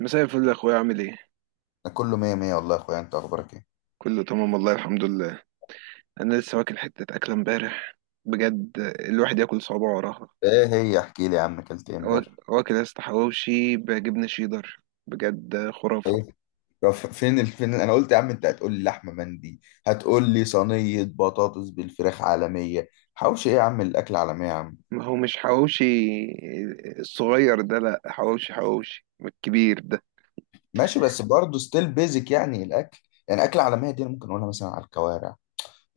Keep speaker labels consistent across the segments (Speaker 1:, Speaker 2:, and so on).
Speaker 1: مساء الفل يا اخويا، عامل ايه؟
Speaker 2: أنا كله مية مية والله يا اخويا، انت اخبارك ايه؟
Speaker 1: كله تمام والله الحمد لله. انا لسه واكل حته اكله امبارح. بجد الواحد ياكل صوابعه وراها.
Speaker 2: ايه هي؟ احكي لي يا عم اكلت ايه
Speaker 1: وا-
Speaker 2: امبارح؟
Speaker 1: واكل يا اسطى حواوشي بجبنه شيدر. بجد خرافه.
Speaker 2: طيب، فين فين؟ انا قلت يا عم انت هتقول لي لحمه مندي، هتقول لي صينيه بطاطس بالفراخ عالميه. حوش ايه يا عم؟ الاكل عالميه يا عم.
Speaker 1: ما هو مش حواوشي الصغير ده، لا، حواوشي حواوشي الكبير ده.
Speaker 2: ماشي بس برضه ستيل بيزك يعني الاكل. يعني اكل عالميه دي انا ممكن اقولها مثلا على الكوارع،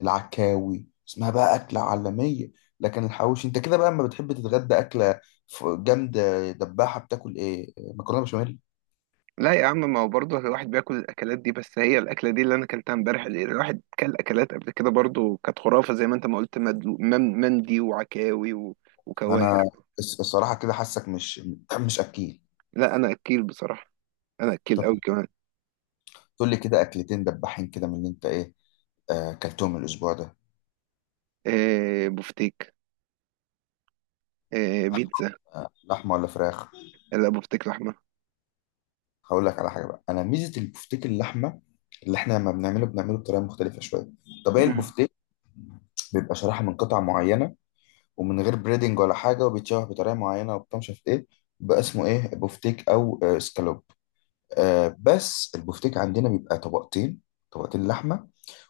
Speaker 2: العكاوي اسمها بقى اكله عالميه. لكن الحوش انت كده بقى لما بتحب تتغدى اكله جامده دباحه، بتاكل ايه؟ مكرونه بشاميل.
Speaker 1: لا يا عم، ما هو برضه الواحد بياكل الاكلات دي، بس هي الاكله دي اللي انا اكلتها امبارح. اللي الواحد كل اكلات قبل كده برضه كانت خرافه، زي ما انت ما قلت، مندي وعكاوي وكوارع.
Speaker 2: انا الصراحه كده حاسك مش مش اكيل.
Speaker 1: لا، انا اكيل بصراحه. انا اكيل
Speaker 2: طب
Speaker 1: قوي كمان.
Speaker 2: تقول لي كده اكلتين دباحين كده من اللي انت ايه؟ اكلتهم الاسبوع ده.
Speaker 1: إيه، بفتيك. إيه، بيتزا.
Speaker 2: لحمه ولا فراخ؟
Speaker 1: لا، بفتيك لحمة.
Speaker 2: هقول لك على حاجه بقى. انا ميزه البفتيك اللحمه اللي احنا لما بنعمله بنعمله بطريقه مختلفه شويه. طبيعي
Speaker 1: مم.
Speaker 2: البفتيك بيبقى شرايح من قطع معينه ومن غير بريدنج ولا حاجه، وبيتشوح بطريقه معينه وبتاع، مش عارف ايه، بقى اسمه ايه، بفتيك او اسكالوب. بس البفتيك عندنا بيبقى طبقتين، طبقتين لحمه،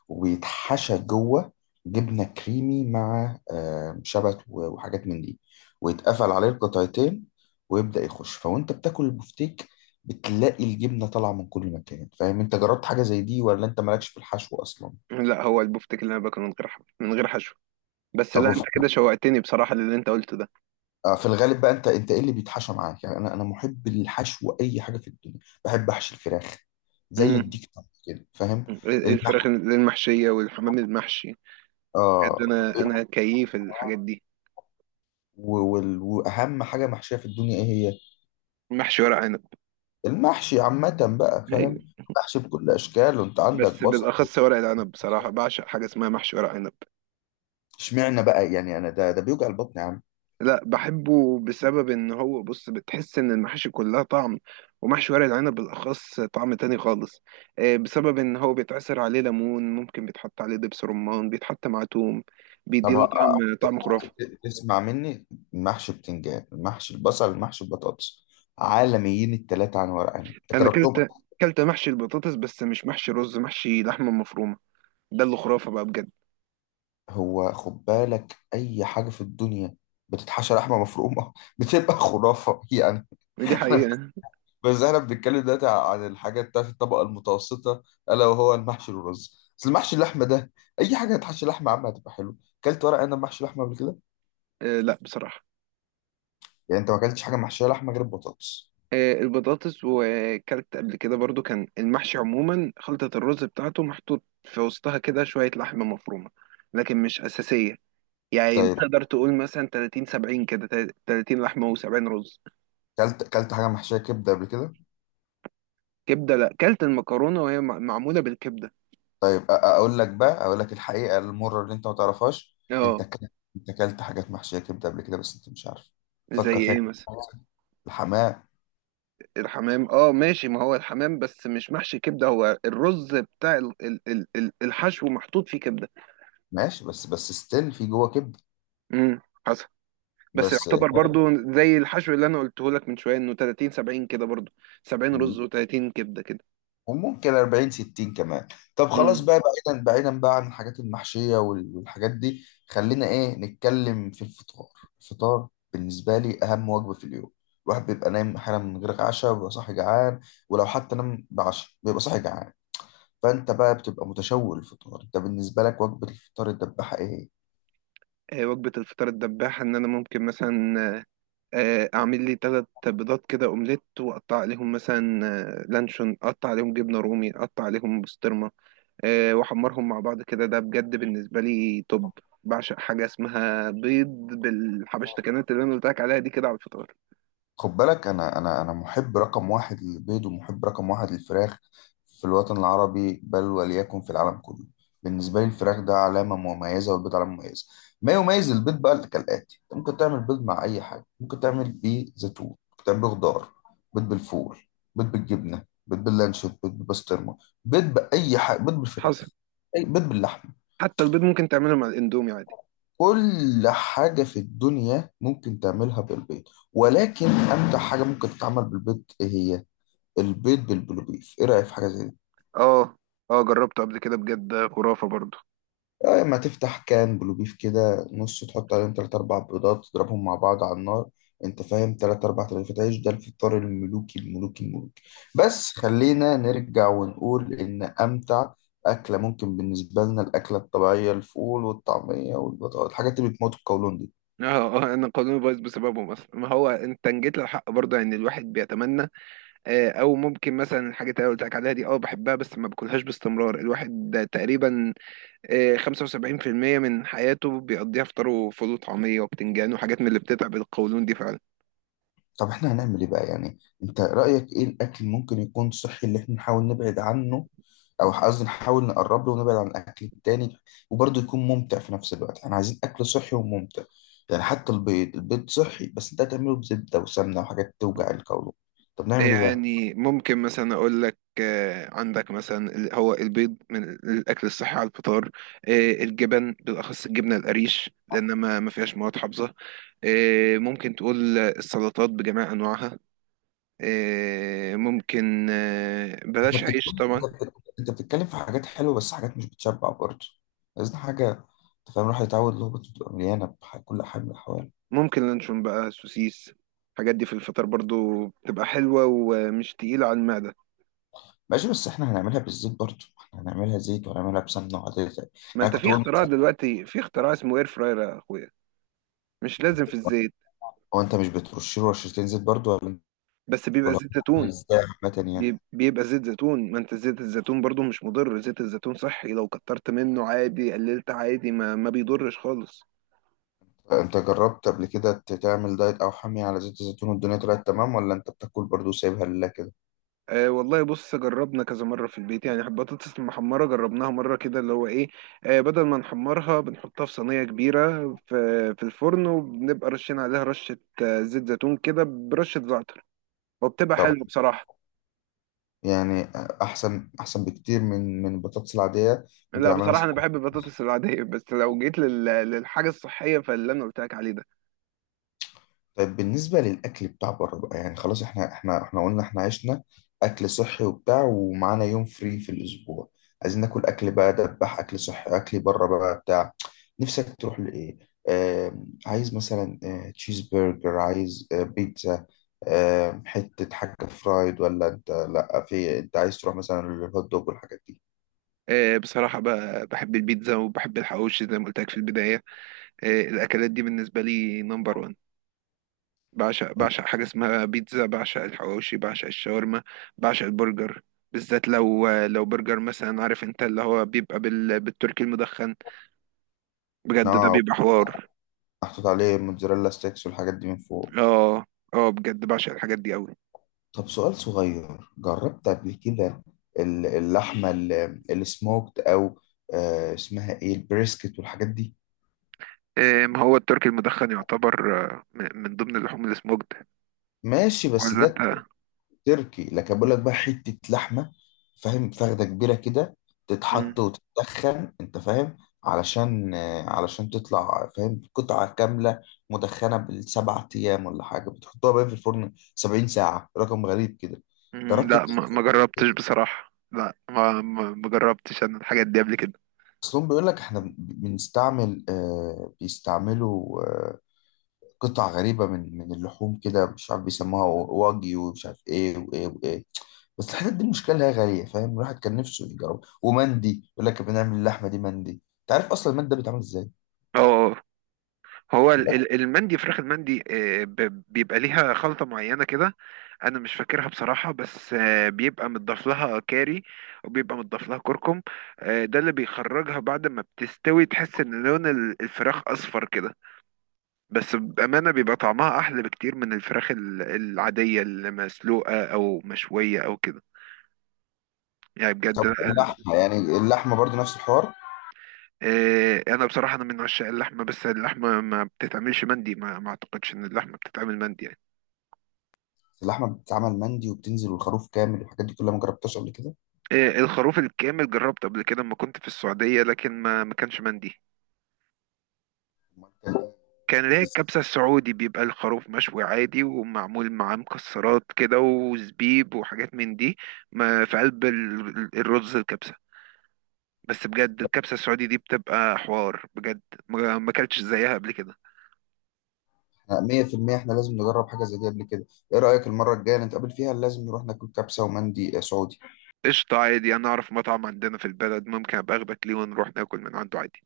Speaker 2: ويتحشى جوه جبنة كريمي مع شبت وحاجات من دي، ويتقفل عليه القطعتين، ويبدأ يخش. فوانت بتاكل البفتيك بتلاقي الجبنة طالعة من كل مكان. فاهم؟ انت جربت حاجة زي دي ولا انت مالكش في الحشو اصلا؟
Speaker 1: لا، هو البفتيك اللي انا باكله من غير من غير حشو. بس
Speaker 2: طب
Speaker 1: لا، انت كده
Speaker 2: وف-
Speaker 1: شوقتني بصراحة للي انت قلته ده.
Speaker 2: في الغالب بقى انت ايه اللي بيتحشى معاك؟ يعني انا محب الحشو، اي حاجة في الدنيا. بحب احشي الفراخ، زي
Speaker 1: مم.
Speaker 2: الديك طبعاً، كده فاهم؟
Speaker 1: إيه، الفراخ
Speaker 2: النح-
Speaker 1: المحشية والحمام المحشي. بجد
Speaker 2: اه،
Speaker 1: انا كيف الحاجات دي.
Speaker 2: واهم حاجة محشية في الدنيا ايه هي؟
Speaker 1: محشي ورق عنب.
Speaker 2: المحشي عامة بقى،
Speaker 1: ايوه.
Speaker 2: فاهم؟ محشي بكل أشكاله، أنت
Speaker 1: بس
Speaker 2: عندك بصل
Speaker 1: بالاخص ورق العنب،
Speaker 2: وفلفل.
Speaker 1: بصراحة بعشق حاجة اسمها محشي ورق عنب.
Speaker 2: اشمعنى بقى؟ يعني أنا ده بيوجع البطن يا عم.
Speaker 1: لا، بحبه بسبب ان هو، بص، بتحس ان المحاشي كلها طعم، ومحشي ورق العنب بالاخص طعم تاني خالص. بسبب ان هو بيتعصر عليه ليمون، ممكن بيتحط عليه دبس رمان، بيتحط مع توم،
Speaker 2: طب
Speaker 1: بيديله
Speaker 2: ه-
Speaker 1: طعم طعم خرافي.
Speaker 2: تسمع مني، محشي بتنجان، محشي البصل، محشي البطاطس، عالميين التلاتة عن ورق عنب. أنت
Speaker 1: انا
Speaker 2: جربتهم؟
Speaker 1: كلت محشي البطاطس، بس مش محشي رز، محشي لحمه مفرومه. ده اللي خرافه بقى، بجد.
Speaker 2: هو خد بالك، أي حاجة في الدنيا بتتحشى لحمة مفرومة بتبقى خرافة يعني.
Speaker 1: دي حقيقه.
Speaker 2: بس احنا بنتكلم دلوقتي عن الحاجات بتاعت الطبقة المتوسطة، ألا وهو المحشي والرز. بس المحشي اللحمة ده، أي حاجة هتحشي لحمة عامة هتبقى حلو. كلت ورق عنب محشي لحمة قبل كده؟
Speaker 1: آه، لا بصراحه.
Speaker 2: يعني أنت ما كلتش حاجة محشية لحمة غير البطاطس؟
Speaker 1: آه، البطاطس، وكلت قبل كده برضو كان المحشي عموما خلطة الرز بتاعته محطوط في وسطها كده شوية لحمة مفرومة، لكن مش أساسية. يعني
Speaker 2: طيب،
Speaker 1: تقدر تقول مثلا 30 70 كده، 30 لحمة و70 رز.
Speaker 2: كلت كلت حاجة محشية كبدة قبل كده؟
Speaker 1: كبدة، لا، كلت المكرونة وهي معمولة بالكبدة.
Speaker 2: طيب أقول لك بقى، أقول لك الحقيقة المرة اللي أنت ما تعرفهاش.
Speaker 1: اه.
Speaker 2: أنت كلت، أنت كلت حاجات محشية كبدة قبل كده بس أنت مش عارف.
Speaker 1: زي
Speaker 2: فكر فيها
Speaker 1: ايه
Speaker 2: كده.
Speaker 1: مثلا؟
Speaker 2: الحمام.
Speaker 1: الحمام، اه، ماشي. ما هو الحمام بس مش محشي كبدة، هو الرز بتاع الحشو محطوط فيه كبدة.
Speaker 2: ماشي بس ستيل في جوه كبدة.
Speaker 1: امم بس
Speaker 2: بس.
Speaker 1: يعتبر برضو. زي الحشو اللي انا قلته لك من شويه انه 30 70 كده برضو، 70 رز و30 كبده كده.
Speaker 2: وممكن 40 60 كمان. طب خلاص
Speaker 1: مم.
Speaker 2: بقى. بعيدا بعيدا بقى عن الحاجات المحشية والحاجات دي، خلينا ايه نتكلم في الفطار. الفطار بالنسبة لي أهم وجبة في اليوم. الواحد بيبقى نايم أحيانا من غير عشاء وبيبقى صاحي جعان. ولو حتى نام بعشاء بيبقى صاحي جعان. فأنت بقى بتبقى متشوق للفطار. أنت بالنسبة لك وجبة الفطار الدباحة إيه؟
Speaker 1: وجبه الفطار الدباحه ان ممكن مثلا اعمل لي ثلاث بيضات كده اومليت، واقطع عليهم مثلا لانشون، اقطع عليهم جبنه رومي، اقطع عليهم بسطرمه، واحمرهم مع بعض كده. ده بجد بالنسبه لي توب. بعشق حاجه اسمها بيض بالحبشتكنات اللي انا قلت لك عليها دي كده على الفطار.
Speaker 2: خد بالك، انا محب رقم واحد للبيض ومحب رقم واحد للفراخ في الوطن العربي، بل وليكن في العالم كله. بالنسبه لي الفراخ ده علامه مميزه والبيض علامه مميزه. ما يميز البيض بقى كالاتي: انت ممكن تعمل بيض مع اي حاجه، ممكن تعمل بيه زيتون، ممكن تعمل بيه خضار، بيض بالفول، بيض بالجبنه، بيض باللانشون، بيض بالبسطرمه، بيض باي حاجه، بيض
Speaker 1: حصل.
Speaker 2: بالفراخ، أي بيض باللحمه.
Speaker 1: حتى البيض ممكن تعمله مع الاندومي عادي.
Speaker 2: كل حاجه في الدنيا ممكن تعملها بالبيض، ولكن امتع حاجه ممكن تتعمل بالبيض ايه هي؟ البيض بالبلو بيف. ايه رأيك في حاجة زي دي؟
Speaker 1: اه. اه، جربته قبل كده، بجد خرافة برضه.
Speaker 2: اما تفتح كان بلو بيف كده نص، تحط عليهم تلات اربع بيضات تضربهم مع بعض على النار، انت فاهم، تلات اربع رغيفات عيش. ده الفطار الملوكي الملوكي الملوكي. بس خلينا نرجع ونقول ان امتع اكلة ممكن بالنسبة لنا، الاكلة الطبيعية، الفول والطعمية والبطاطا، الحاجات اللي بتموت القولون دي.
Speaker 1: اه، انا قانوني بايظ بسببه مثلا، ما هو انت جيت للحق برضه، يعني الواحد بيتمنى. او ممكن مثلا الحاجات اللي أنا قلت لك عليها دي، اه بحبها، بس ما باكلهاش باستمرار. الواحد ده تقريبا 75% من حياته بيقضيها فطار وفول وطعميه وبتنجان وحاجات من اللي بتتعب القولون دي فعلا.
Speaker 2: طب احنا هنعمل ايه بقى يعني؟ انت رأيك ايه؟ الاكل ممكن يكون صحي اللي احنا نحاول نبعد عنه، او قصدي نحاول نقرب له ونبعد عن الاكل التاني، وبرضه يكون ممتع في نفس الوقت. احنا عايزين اكل صحي وممتع. يعني حتى البيض، البيض صحي بس انت هتعمله بزبده وسمنه وحاجات توجع القولون. طب نعمل ايه بقى؟
Speaker 1: يعني ممكن مثلا اقول لك، عندك مثلا هو البيض من الاكل الصحي على الفطار، الجبن بالاخص الجبنه القريش لان ما فيهاش مواد حافظه، ممكن تقول السلطات بجميع انواعها، ممكن
Speaker 2: انت
Speaker 1: بلاش عيش
Speaker 2: بتتكلم انت
Speaker 1: طبعا.
Speaker 2: بتتكلم انت بتتكلم في حاجات حلوه بس حاجات مش بتشبع برضه. عايزين حاجه، انت فاهم، الواحد يتعود اللي هو بتبقى مليانه بكل حاجه من الحوال.
Speaker 1: ممكن لانشون بقى، سوسيس. الحاجات دي في الفطار برضو بتبقى حلوه ومش تقيله على المعده.
Speaker 2: ماشي بس احنا هنعملها بالزيت برضه، احنا هنعملها زيت وهنعملها بسمنه وعادي.
Speaker 1: ما
Speaker 2: انا
Speaker 1: انت
Speaker 2: كنت
Speaker 1: في
Speaker 2: بقول
Speaker 1: اختراع
Speaker 2: مثلا،
Speaker 1: دلوقتي، في اختراع اسمه اير فراير يا اخويا، مش لازم في الزيت.
Speaker 2: هو انت مش بترش له رشتين زيت برضه ولا؟
Speaker 1: بس بيبقى
Speaker 2: ولا هو
Speaker 1: زيت
Speaker 2: بيتعمل
Speaker 1: زيتون.
Speaker 2: ازاي عامه يعني؟
Speaker 1: بيبقى زيت زيتون. ما انت زيت الزيتون برضو مش مضر، زيت الزيتون صحي. لو كترت منه عادي، قللت عادي، ما بيضرش خالص.
Speaker 2: انت جربت قبل كده تعمل دايت او حمية على زيت الزيتون والدنيا طلعت تمام، ولا انت بتاكل برضو سايبها لله كده؟
Speaker 1: آه والله، بص، جربنا كذا مرة في البيت يعني. البطاطس المحمرة جربناها مرة كده، اللي هو ايه، بدل ما نحمرها بنحطها في صينية كبيرة في الفرن، وبنبقى رشين عليها رشة زيت زيتون كده برشة زعتر، وبتبقى
Speaker 2: طب
Speaker 1: حلوة بصراحة.
Speaker 2: يعني احسن احسن بكتير من البطاطس العادية. ممكن
Speaker 1: لا،
Speaker 2: اعملها
Speaker 1: بصراحة
Speaker 2: مثلا.
Speaker 1: أنا بحب البطاطس العادية، بس لو جيت للحاجة الصحية فاللي أنا قلت لك عليه ده.
Speaker 2: طيب بالنسبة للاكل بتاع بره بقى، يعني خلاص، احنا قلنا احنا عشنا اكل صحي وبتاع، ومعانا يوم فري في الاسبوع. عايزين ناكل اكل بقى دبح، اكل صحي، اكل بره بقى بتاع. نفسك تروح لايه؟ آه، عايز مثلا آه تشيز برجر، عايز آه بيتزا، حتة حاجة فرايد، ولا انت لا، في انت عايز تروح مثلا للهوت دوج والحاجات دي؟
Speaker 1: بصراحة بحب البيتزا وبحب الحواوشي زي ما قلت لك في البداية. الأكلات دي بالنسبة لي نمبر وان. بعشق حاجة اسمها بيتزا، بعشق الحواوشي، بعشق الشاورما، بعشق البرجر. بالذات لو برجر مثلا، عارف انت اللي هو بيبقى بالتركي المدخن. بجد ده
Speaker 2: نوع
Speaker 1: بيبقى حوار.
Speaker 2: محطوط عليه موتزاريلا ستيكس والحاجات دي من فوق.
Speaker 1: اه. اه بجد، بعشق الحاجات دي قوي.
Speaker 2: طب سؤال صغير، جربت قبل كده اللحمة السموكت او اسمها ايه، البريسكت والحاجات دي؟
Speaker 1: ما هو التركي المدخن يعتبر من ضمن اللحوم السموكد،
Speaker 2: ماشي بس
Speaker 1: ولا
Speaker 2: ده
Speaker 1: انت؟
Speaker 2: تركي. لكن بقول لك بقى، حتة لحمة، فاهم، فخدة كبيرة كده، تتحط وتتدخن، انت فاهم، علشان علشان تطلع، فاهم، قطعة كاملة مدخنة بالسبع ايام، ولا حاجة بتحطوها بقى في الفرن 70 ساعة، رقم غريب كده.
Speaker 1: مم،
Speaker 2: جربت؟
Speaker 1: لا ما جربتش بصراحة، لا ما جربتش انا الحاجات دي قبل كده.
Speaker 2: اصلهم بيقول لك احنا بنستعمل آه، بيستعملوا آه، قطع غريبة من اللحوم كده، مش عارف بيسموها واجي ومش عارف ايه وايه وايه. بس الحتت دي المشكله اللي هي غاليه، فاهم، الواحد كان نفسه يجرب. ومندي يقول لك بنعمل اللحمه دي مندي. انت عارف اصلا المندي ده بيتعمل ازاي؟
Speaker 1: اه. هو
Speaker 2: يقول لك.
Speaker 1: المندي، فراخ المندي بيبقى ليها خلطة معينة كده. انا مش فاكرها بصراحة، بس بيبقى متضاف لها كاري، وبيبقى متضاف لها كركم. ده اللي بيخرجها بعد ما بتستوي، تحس ان لون الفراخ اصفر كده. بس بأمانة بيبقى طعمها احلى بكتير من الفراخ العادية المسلوقة او مشوية او كده، يعني بجد.
Speaker 2: طب اللحمه يعني اللحمه برضو نفس الحوار؟
Speaker 1: إيه، انا بصراحه انا من عشاق اللحمه، بس اللحمه ما بتتعملش مندي، ما اعتقدش ان اللحمه بتتعمل مندي يعني.
Speaker 2: اللحمه بتتعمل مندي وبتنزل والخروف كامل والحاجات دي كلها، ما جربتهاش قبل كده؟
Speaker 1: إيه، الخروف الكامل جربته قبل كده لما كنت في السعوديه، لكن ما كانش مندي.
Speaker 2: أمال كان إيه؟
Speaker 1: كان اللي هي الكبسه السعودي، بيبقى الخروف مشوي عادي ومعمول معاه مكسرات كده وزبيب وحاجات من دي، ما في قلب الرز الكبسه. بس بجد الكبسه السعودي دي بتبقى حوار بجد، ما اكلتش زيها قبل كده.
Speaker 2: احنا 100% احنا لازم نجرب حاجه زي دي قبل كده. ايه رايك المره الجايه نتقابل فيها لازم نروح ناكل كبسه ومندي سعودي.
Speaker 1: قشطه عادي، انا اعرف مطعم عندنا في البلد ممكن ابقى اخدك ليه ونروح ناكل من عنده عادي.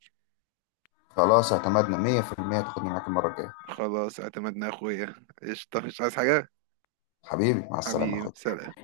Speaker 2: خلاص، اعتمدنا 100%، تاخدني معاك المره الجايه.
Speaker 1: خلاص اعتمدنا يا اخويا. قشطة، مش عايز حاجة.
Speaker 2: حبيبي مع السلامه يا
Speaker 1: حبيبي
Speaker 2: أخويا.
Speaker 1: سلام.